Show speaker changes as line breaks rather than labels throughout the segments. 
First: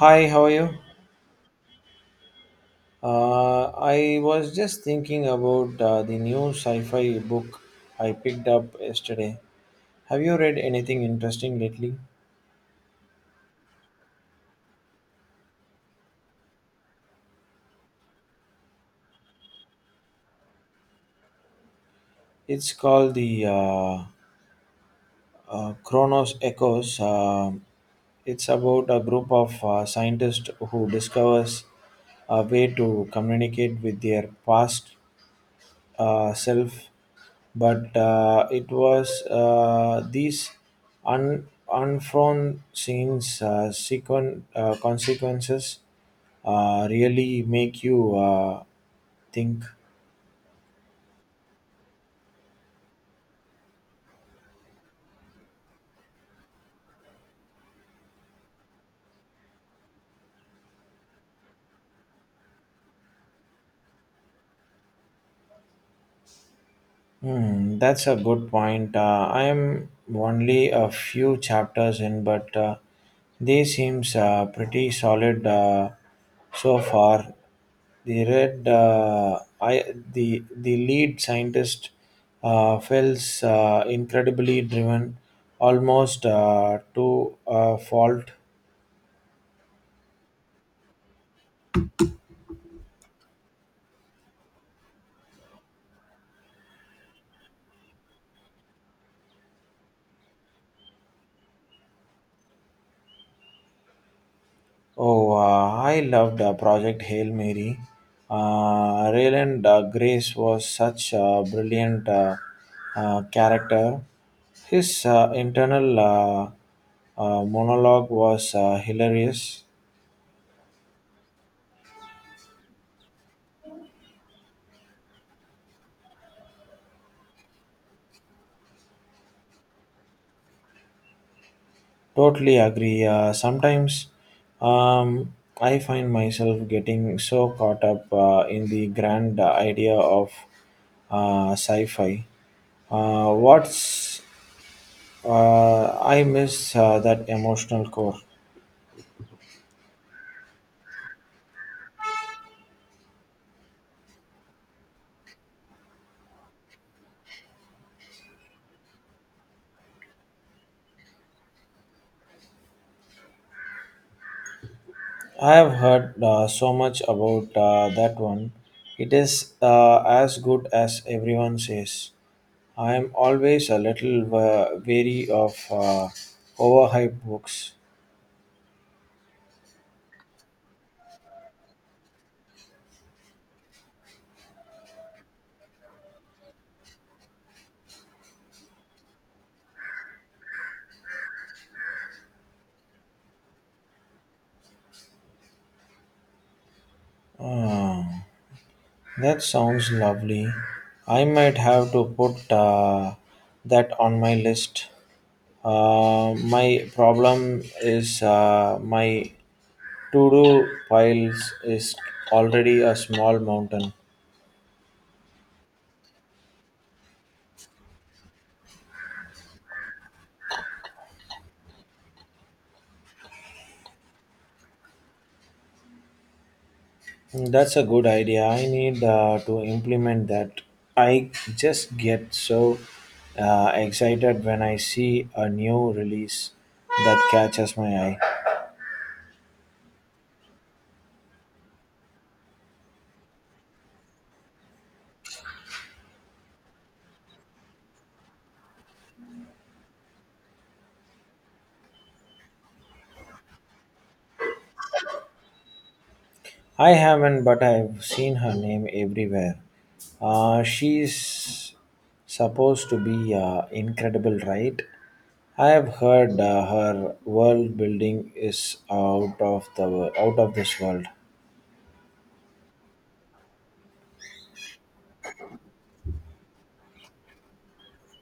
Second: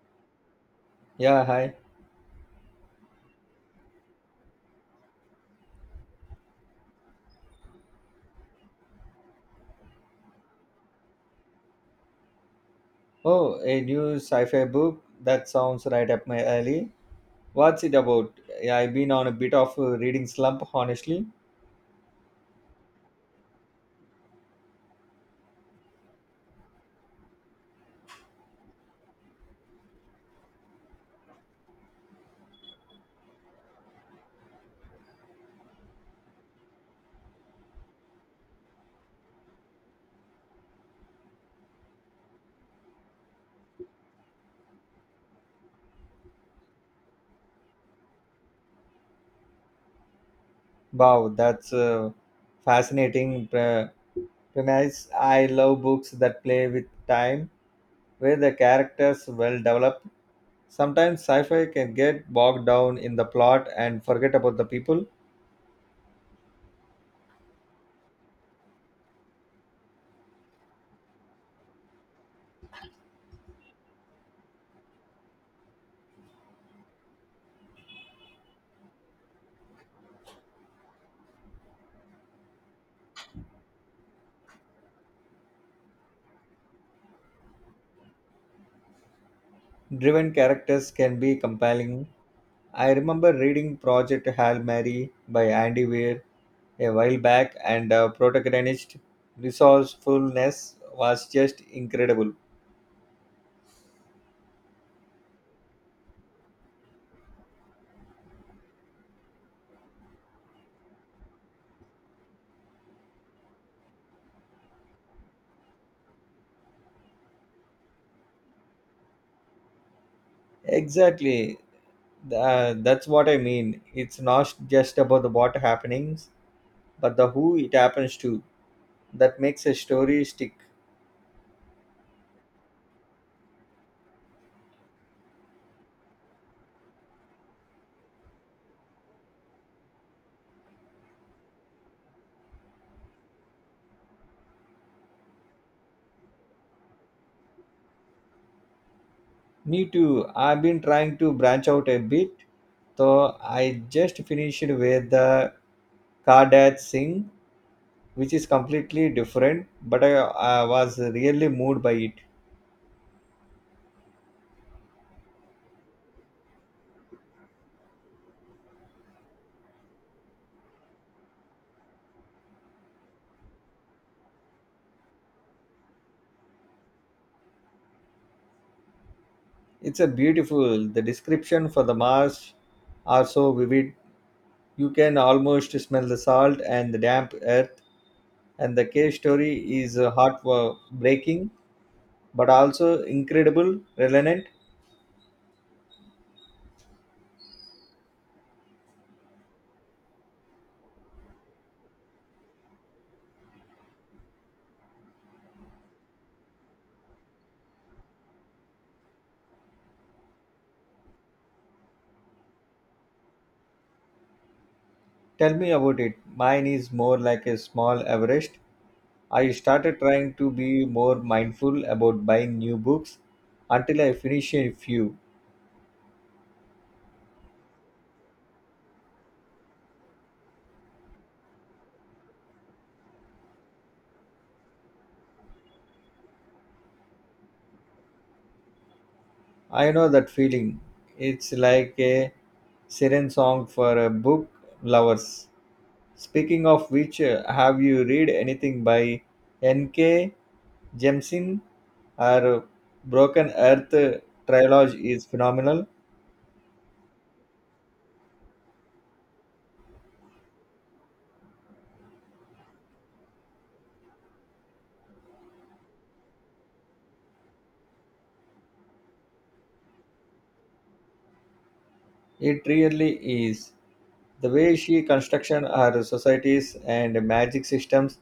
Hi, how are you?
Yeah, hi.
I was just thinking about the new sci fi book I picked up yesterday. Have you read anything interesting lately?
Oh, a new sci-fi book that sounds right up my alley. What's it about? Yeah, I've been on a bit of a reading slump, honestly.
It's called the Chronos Echoes. It's about a group of scientists who discovers a way to communicate with their past self, but it was these unforeseen consequences really make you think.
Wow, that's a fascinating pre- premise. I love books that play with time, where the characters well developed. Sometimes sci-fi can get bogged down in the plot and forget about the people.
Hmm, that's a good point. I am only a few chapters in, but they seems pretty solid so far. The red, I The lead scientist feels incredibly driven, almost to a fault.
Driven characters can be compelling. I remember reading Project Hail Mary by Andy Weir a while back, and protagonist resourcefulness was just incredible.
Oh, I loved Project Hail Mary. Rayland Grace was such a brilliant character. His internal monologue was hilarious.
Exactly. That's what I mean. It's not just about the what happenings, but the who it happens to. That makes a story stick.
Totally agree. Sometimes um, I find myself getting so caught up in the grand idea of sci fi. What's I miss that emotional core.
Me too. I've been trying to branch out a bit, so I just finished with the Kardat Singh, which is completely different, but I was really moved by it.
I have heard so much about that one. It is as good as everyone says. I am always a little wary of overhyped books.
It's a beautiful. The description for the marsh are so vivid. You can almost smell the salt and the damp earth. And the cave story is heartbreaking, but also incredible, relevant.
Ah, that sounds lovely. I might have to put that on my list. My problem is my to-do piles is already a small mountain.
Tell me about it. Mine is more like a small Everest. I started trying to be more mindful about buying new books until I finish a few.
That's a good idea. I need to implement that. I just get so excited when I see a new release that catches my eye.
I know that feeling. It's like a siren song for a book lovers. Speaking of which, have you read anything by N.K. Jemisin? Her Broken Earth trilogy is phenomenal.
I haven't, but I've seen her name everywhere. She's supposed to be incredible, right? I have heard her world building is out of this world.
It really is. The way she constructs her societies and magic systems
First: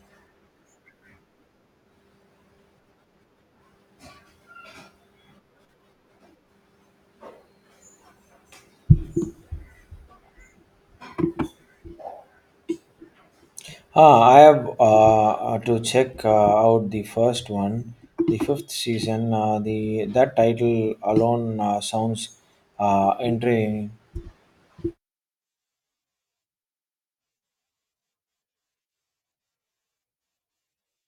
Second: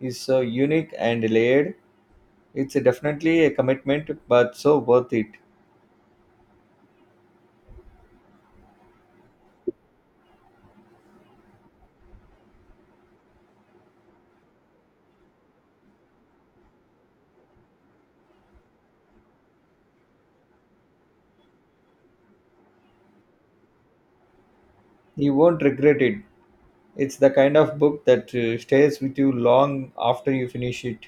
is so unique and layered. It's definitely a commitment, but so worth it.
Ah, I have to check out the first one, the fifth season. The That title alone sounds intriguing.
You won't regret it. It's the kind of book that stays with you long after you finish it.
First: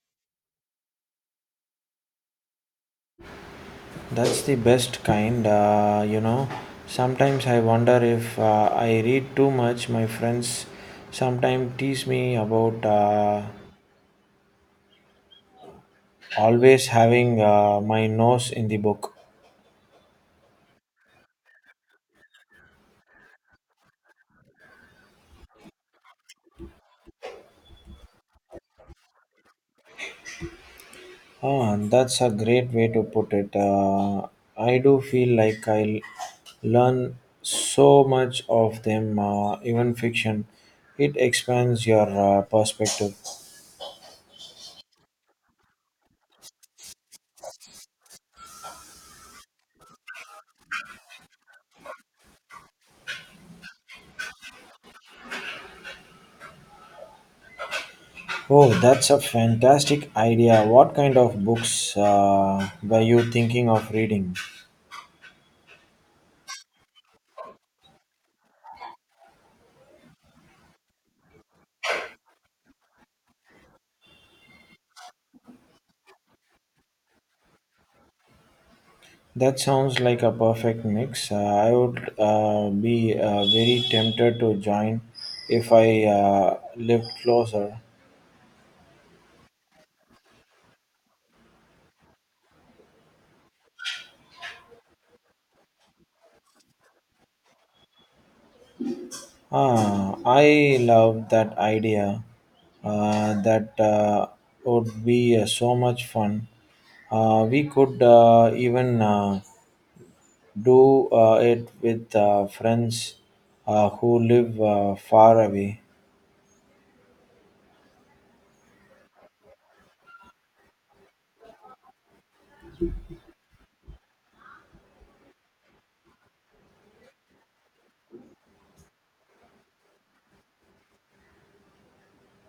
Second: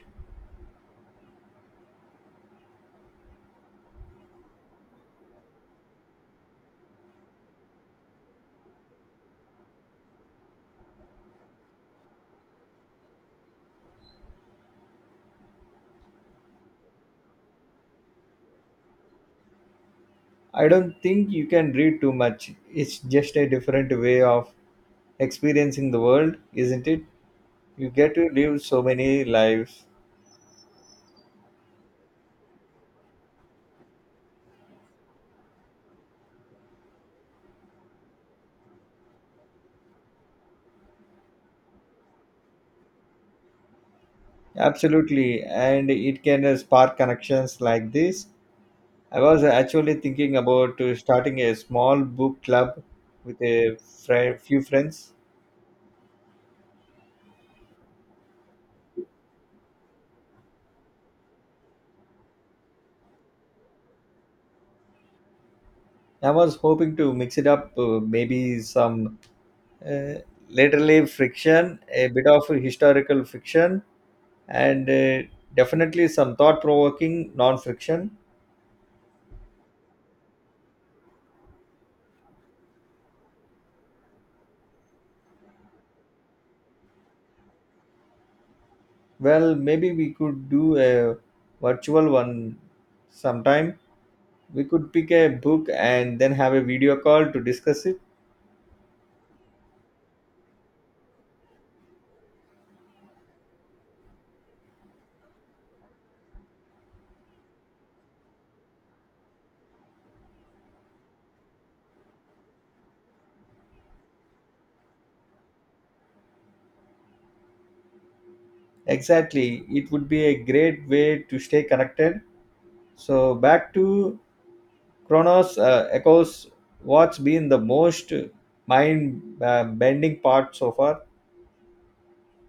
That's the best kind. Sometimes I wonder if I read too much. My friends sometimes tease me about always having my nose in the book.
I don't think you can read too much. It's just a different way of experiencing the world, isn't it? You get to live so many lives.
Ah, that's a great way to put it. I do feel like I learn so much of them, even fiction. It expands your perspective.
Absolutely, and it can spark connections like this. I was actually thinking about starting a small book club with a fri few friends.
Oh, that's a fantastic idea. What kind of books were you thinking of reading?
I was hoping to mix it up, maybe some uh, literally friction, a bit of historical fiction, and definitely some thought provoking non friction.
That sounds like a perfect mix. I would be very tempted to join if I lived closer.
Well, maybe we could do a virtual one sometime. We could pick a book and then have a video call to discuss it.
Ah, I love that idea. That would be so much fun. We could even do it with friends who live far away.
Exactly, it would be a great way to stay connected. So, back to Chronos Echoes, what's been the most mind bending part so far?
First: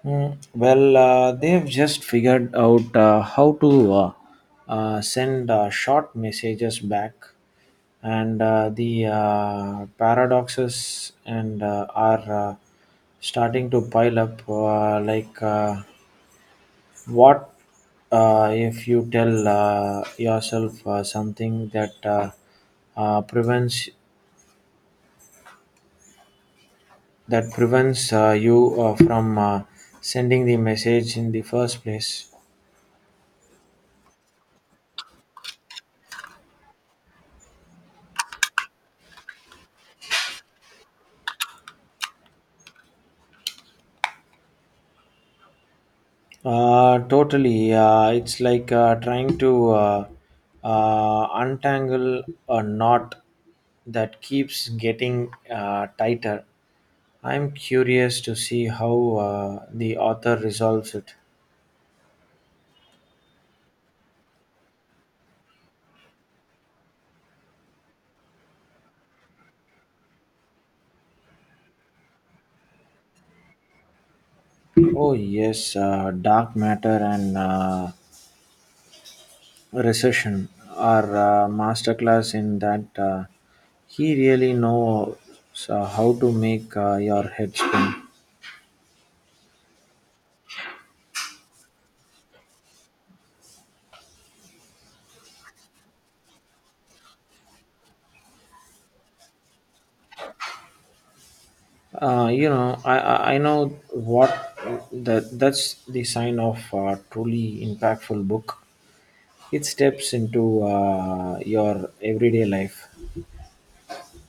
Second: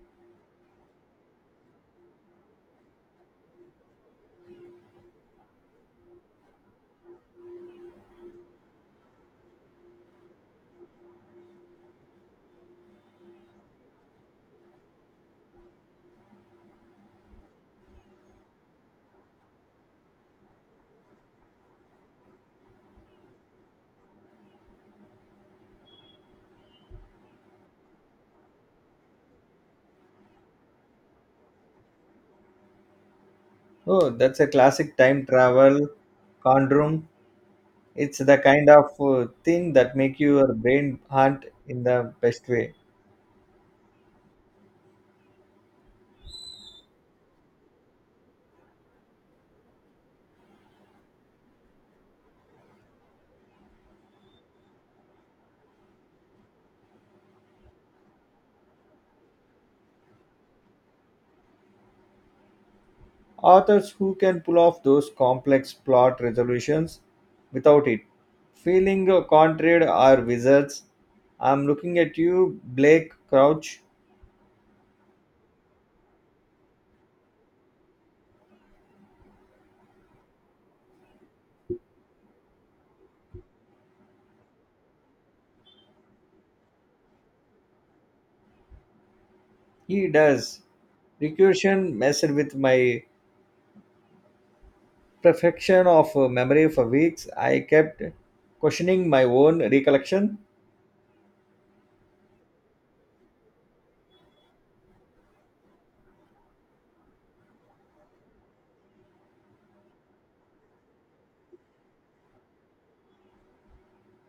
Mm, well, they've just figured out how to send short messages back, and the paradoxes and are starting to pile up. Like, what if you tell yourself something uh, prevents that prevents you from sending the message in the first place?
Oh, that's a classic time travel conundrum. It's the kind of thing that make your brain hunt in the best way.
Totally. It's like trying to untangle a knot that keeps getting tighter. I'm curious to see how the author resolves it.
Authors who can pull off those complex plot resolutions without it feeling contraried are wizards. I'm looking at you, Blake Crouch.
Oh, yes, dark matter and recession are masterclass in that. He really knows how to make your head spin.
He does. Recursion messed with my perfection of memory for weeks. I kept questioning my own recollection.
I know what that's the sign of a truly impactful book. It steps into your everyday life.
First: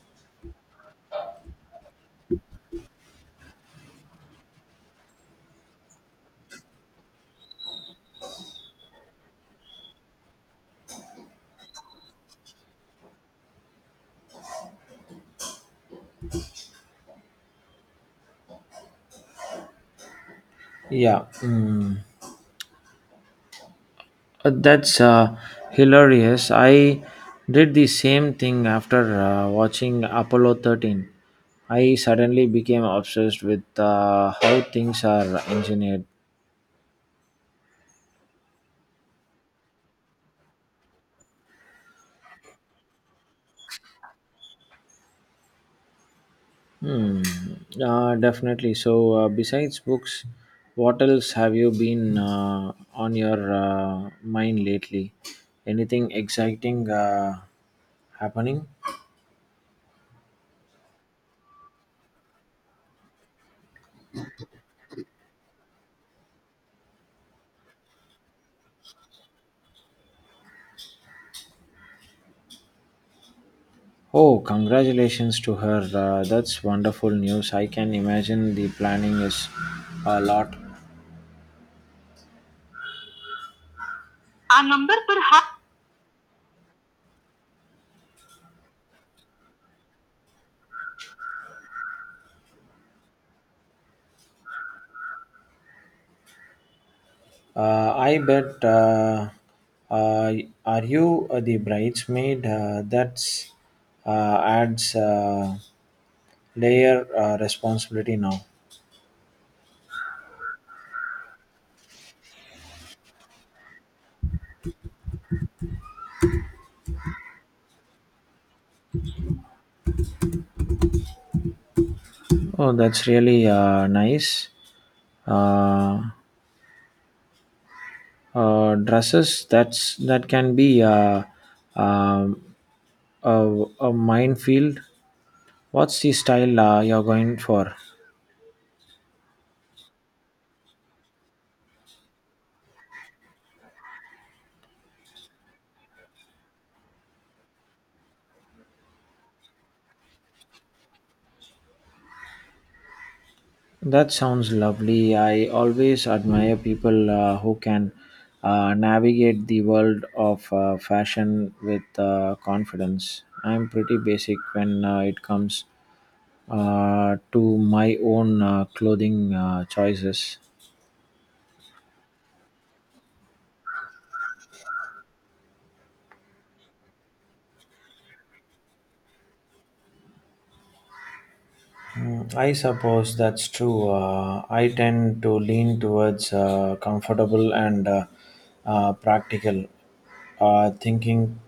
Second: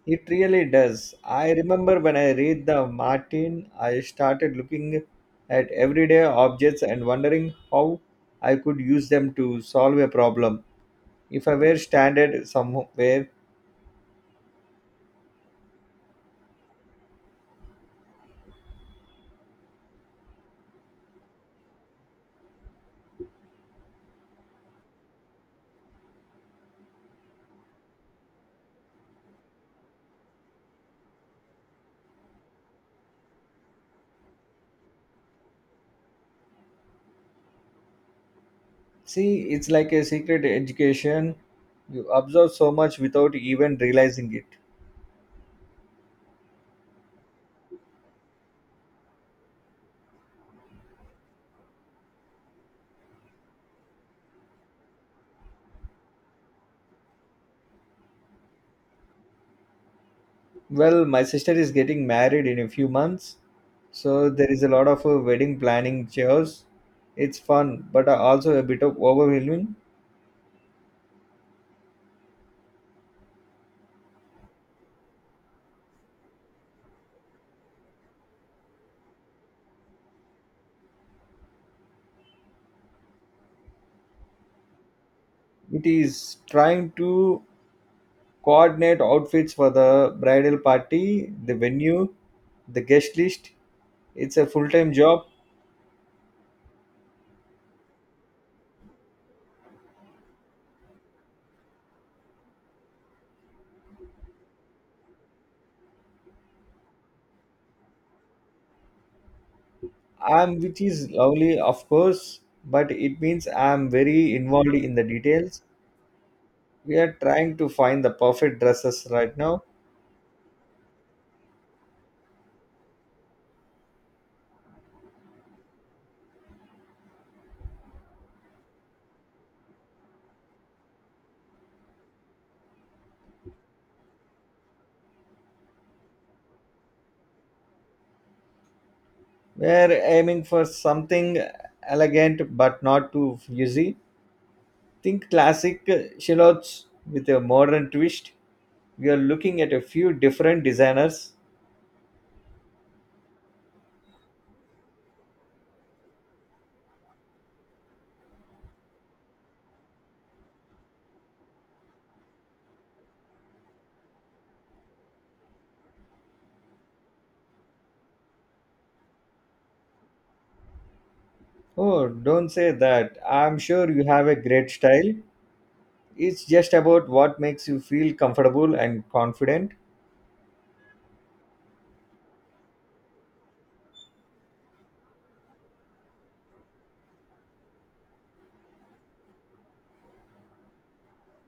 It really does. I remember when I read the Martin, I started looking at everyday objects and wondering how I could use them to solve a problem. If I were standard somewhere,
Yeah, that's hilarious. I did the same thing after watching Apollo 13. I suddenly became obsessed with how things are engineered.
see, it's like a secret education. You absorb so much without even realizing it.
Hmm. Definitely. So, besides books, what else have you been on your mind lately? Anything exciting happening?
Well, my sister is getting married in a few months, so there is a lot of wedding planning chores. It's fun, but also a bit of overwhelming.
Oh, congratulations to her. That's wonderful news. I can imagine the planning is a lot. A number, perhaps.
It is trying to coordinate outfits for the bridal party, the venue, the guest list, it's a full-time job.
I bet. Uh, are you the bridesmaid? That's adds layer responsibility now.
I'm, which is lovely of course, but it means I'm very involved in the details. We are trying to find the perfect dresses right now.
Oh, that's really nice. Uh, Dresses that can be um a minefield. What's the style you're going for?
We're aiming for something elegant but not too fuzzy. Think classic shallots with a modern twist. We are looking at a few different designers.
That sounds lovely. I always admire people who can navigate the world of fashion with confidence. I'm pretty basic when it comes to my own clothing choices.
Oh, don't say that. I'm sure you have a great style. It's just about what makes you feel comfortable and confident.
Mm, I suppose that's true. I tend to lean towards comfortable and practical, thinking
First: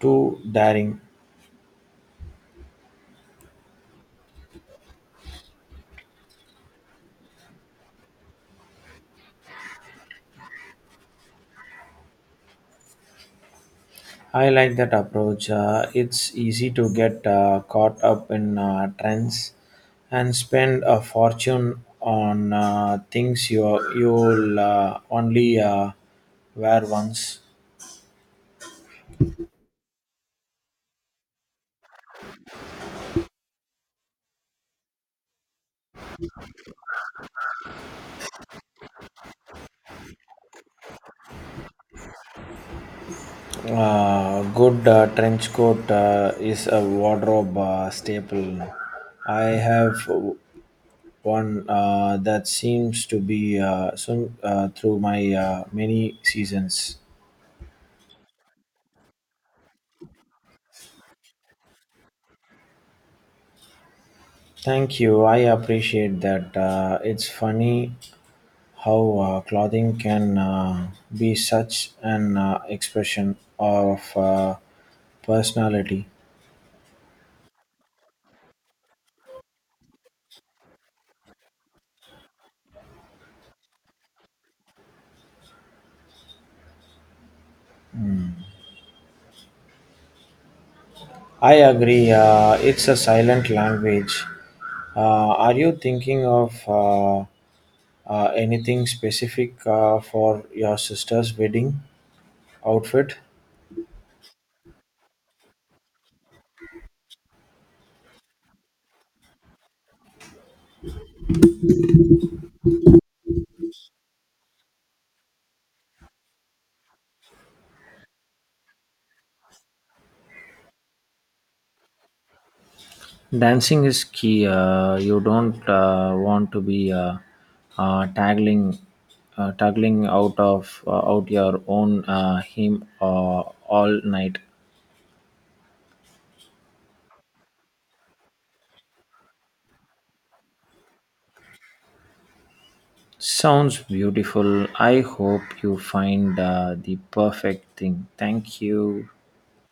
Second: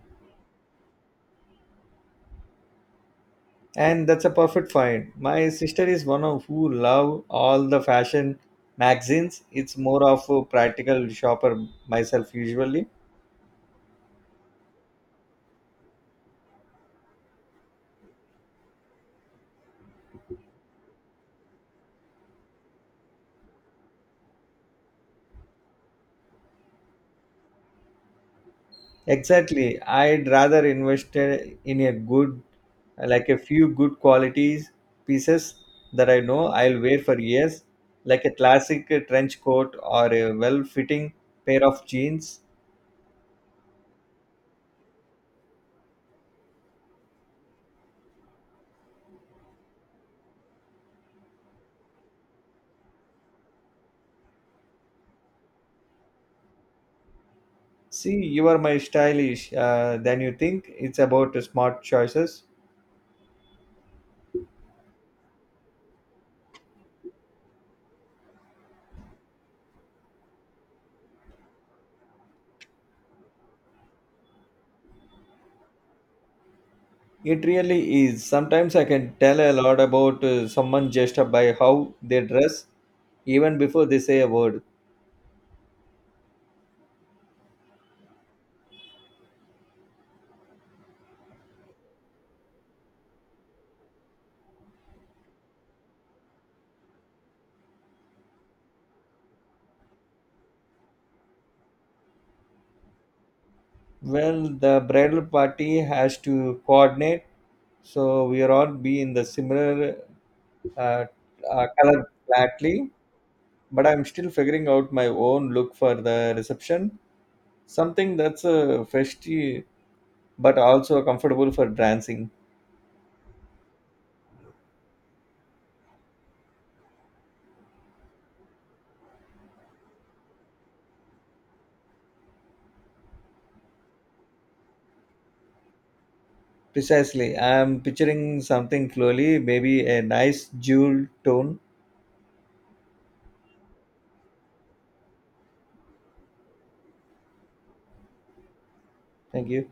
too daring.
And that's a perfect find. My sister is one of who love all the fashion magazines. It's more of a practical shopper myself usually.
I like that approach. It's easy to get caught up in trends and spend a fortune on things you'll only wear once.
Exactly. I'd rather invest in a good, like a few good qualities pieces that I know I'll wear for years, like a classic trench coat or a well fitting pair of jeans.
Good trench coat is a wardrobe staple. I have one that seems to be soon through my many seasons.
See, you are my stylish than you think. It's about smart choices.
Thank you. I appreciate that. It's funny how clothing can be such an expression of personality.
It really is. Sometimes I can tell a lot about someone just by how they dress, even before they say a word.
I agree. It's a silent language. Are you thinking of anything specific for your sister's wedding outfit?
Well, the bridal party has to coordinate, so we are all be in the similar uh, color flatly. But I'm still figuring out my own look for the reception. Something that's festive but also comfortable for dancing.
Dancing is key. You don't want to be uh, tagging, tagging out of out your own hymn all night.
Precisely, I'm picturing something slowly, maybe a nice jewel tone.
Sounds beautiful. I hope you find the perfect thing. Thank you.
Thank you.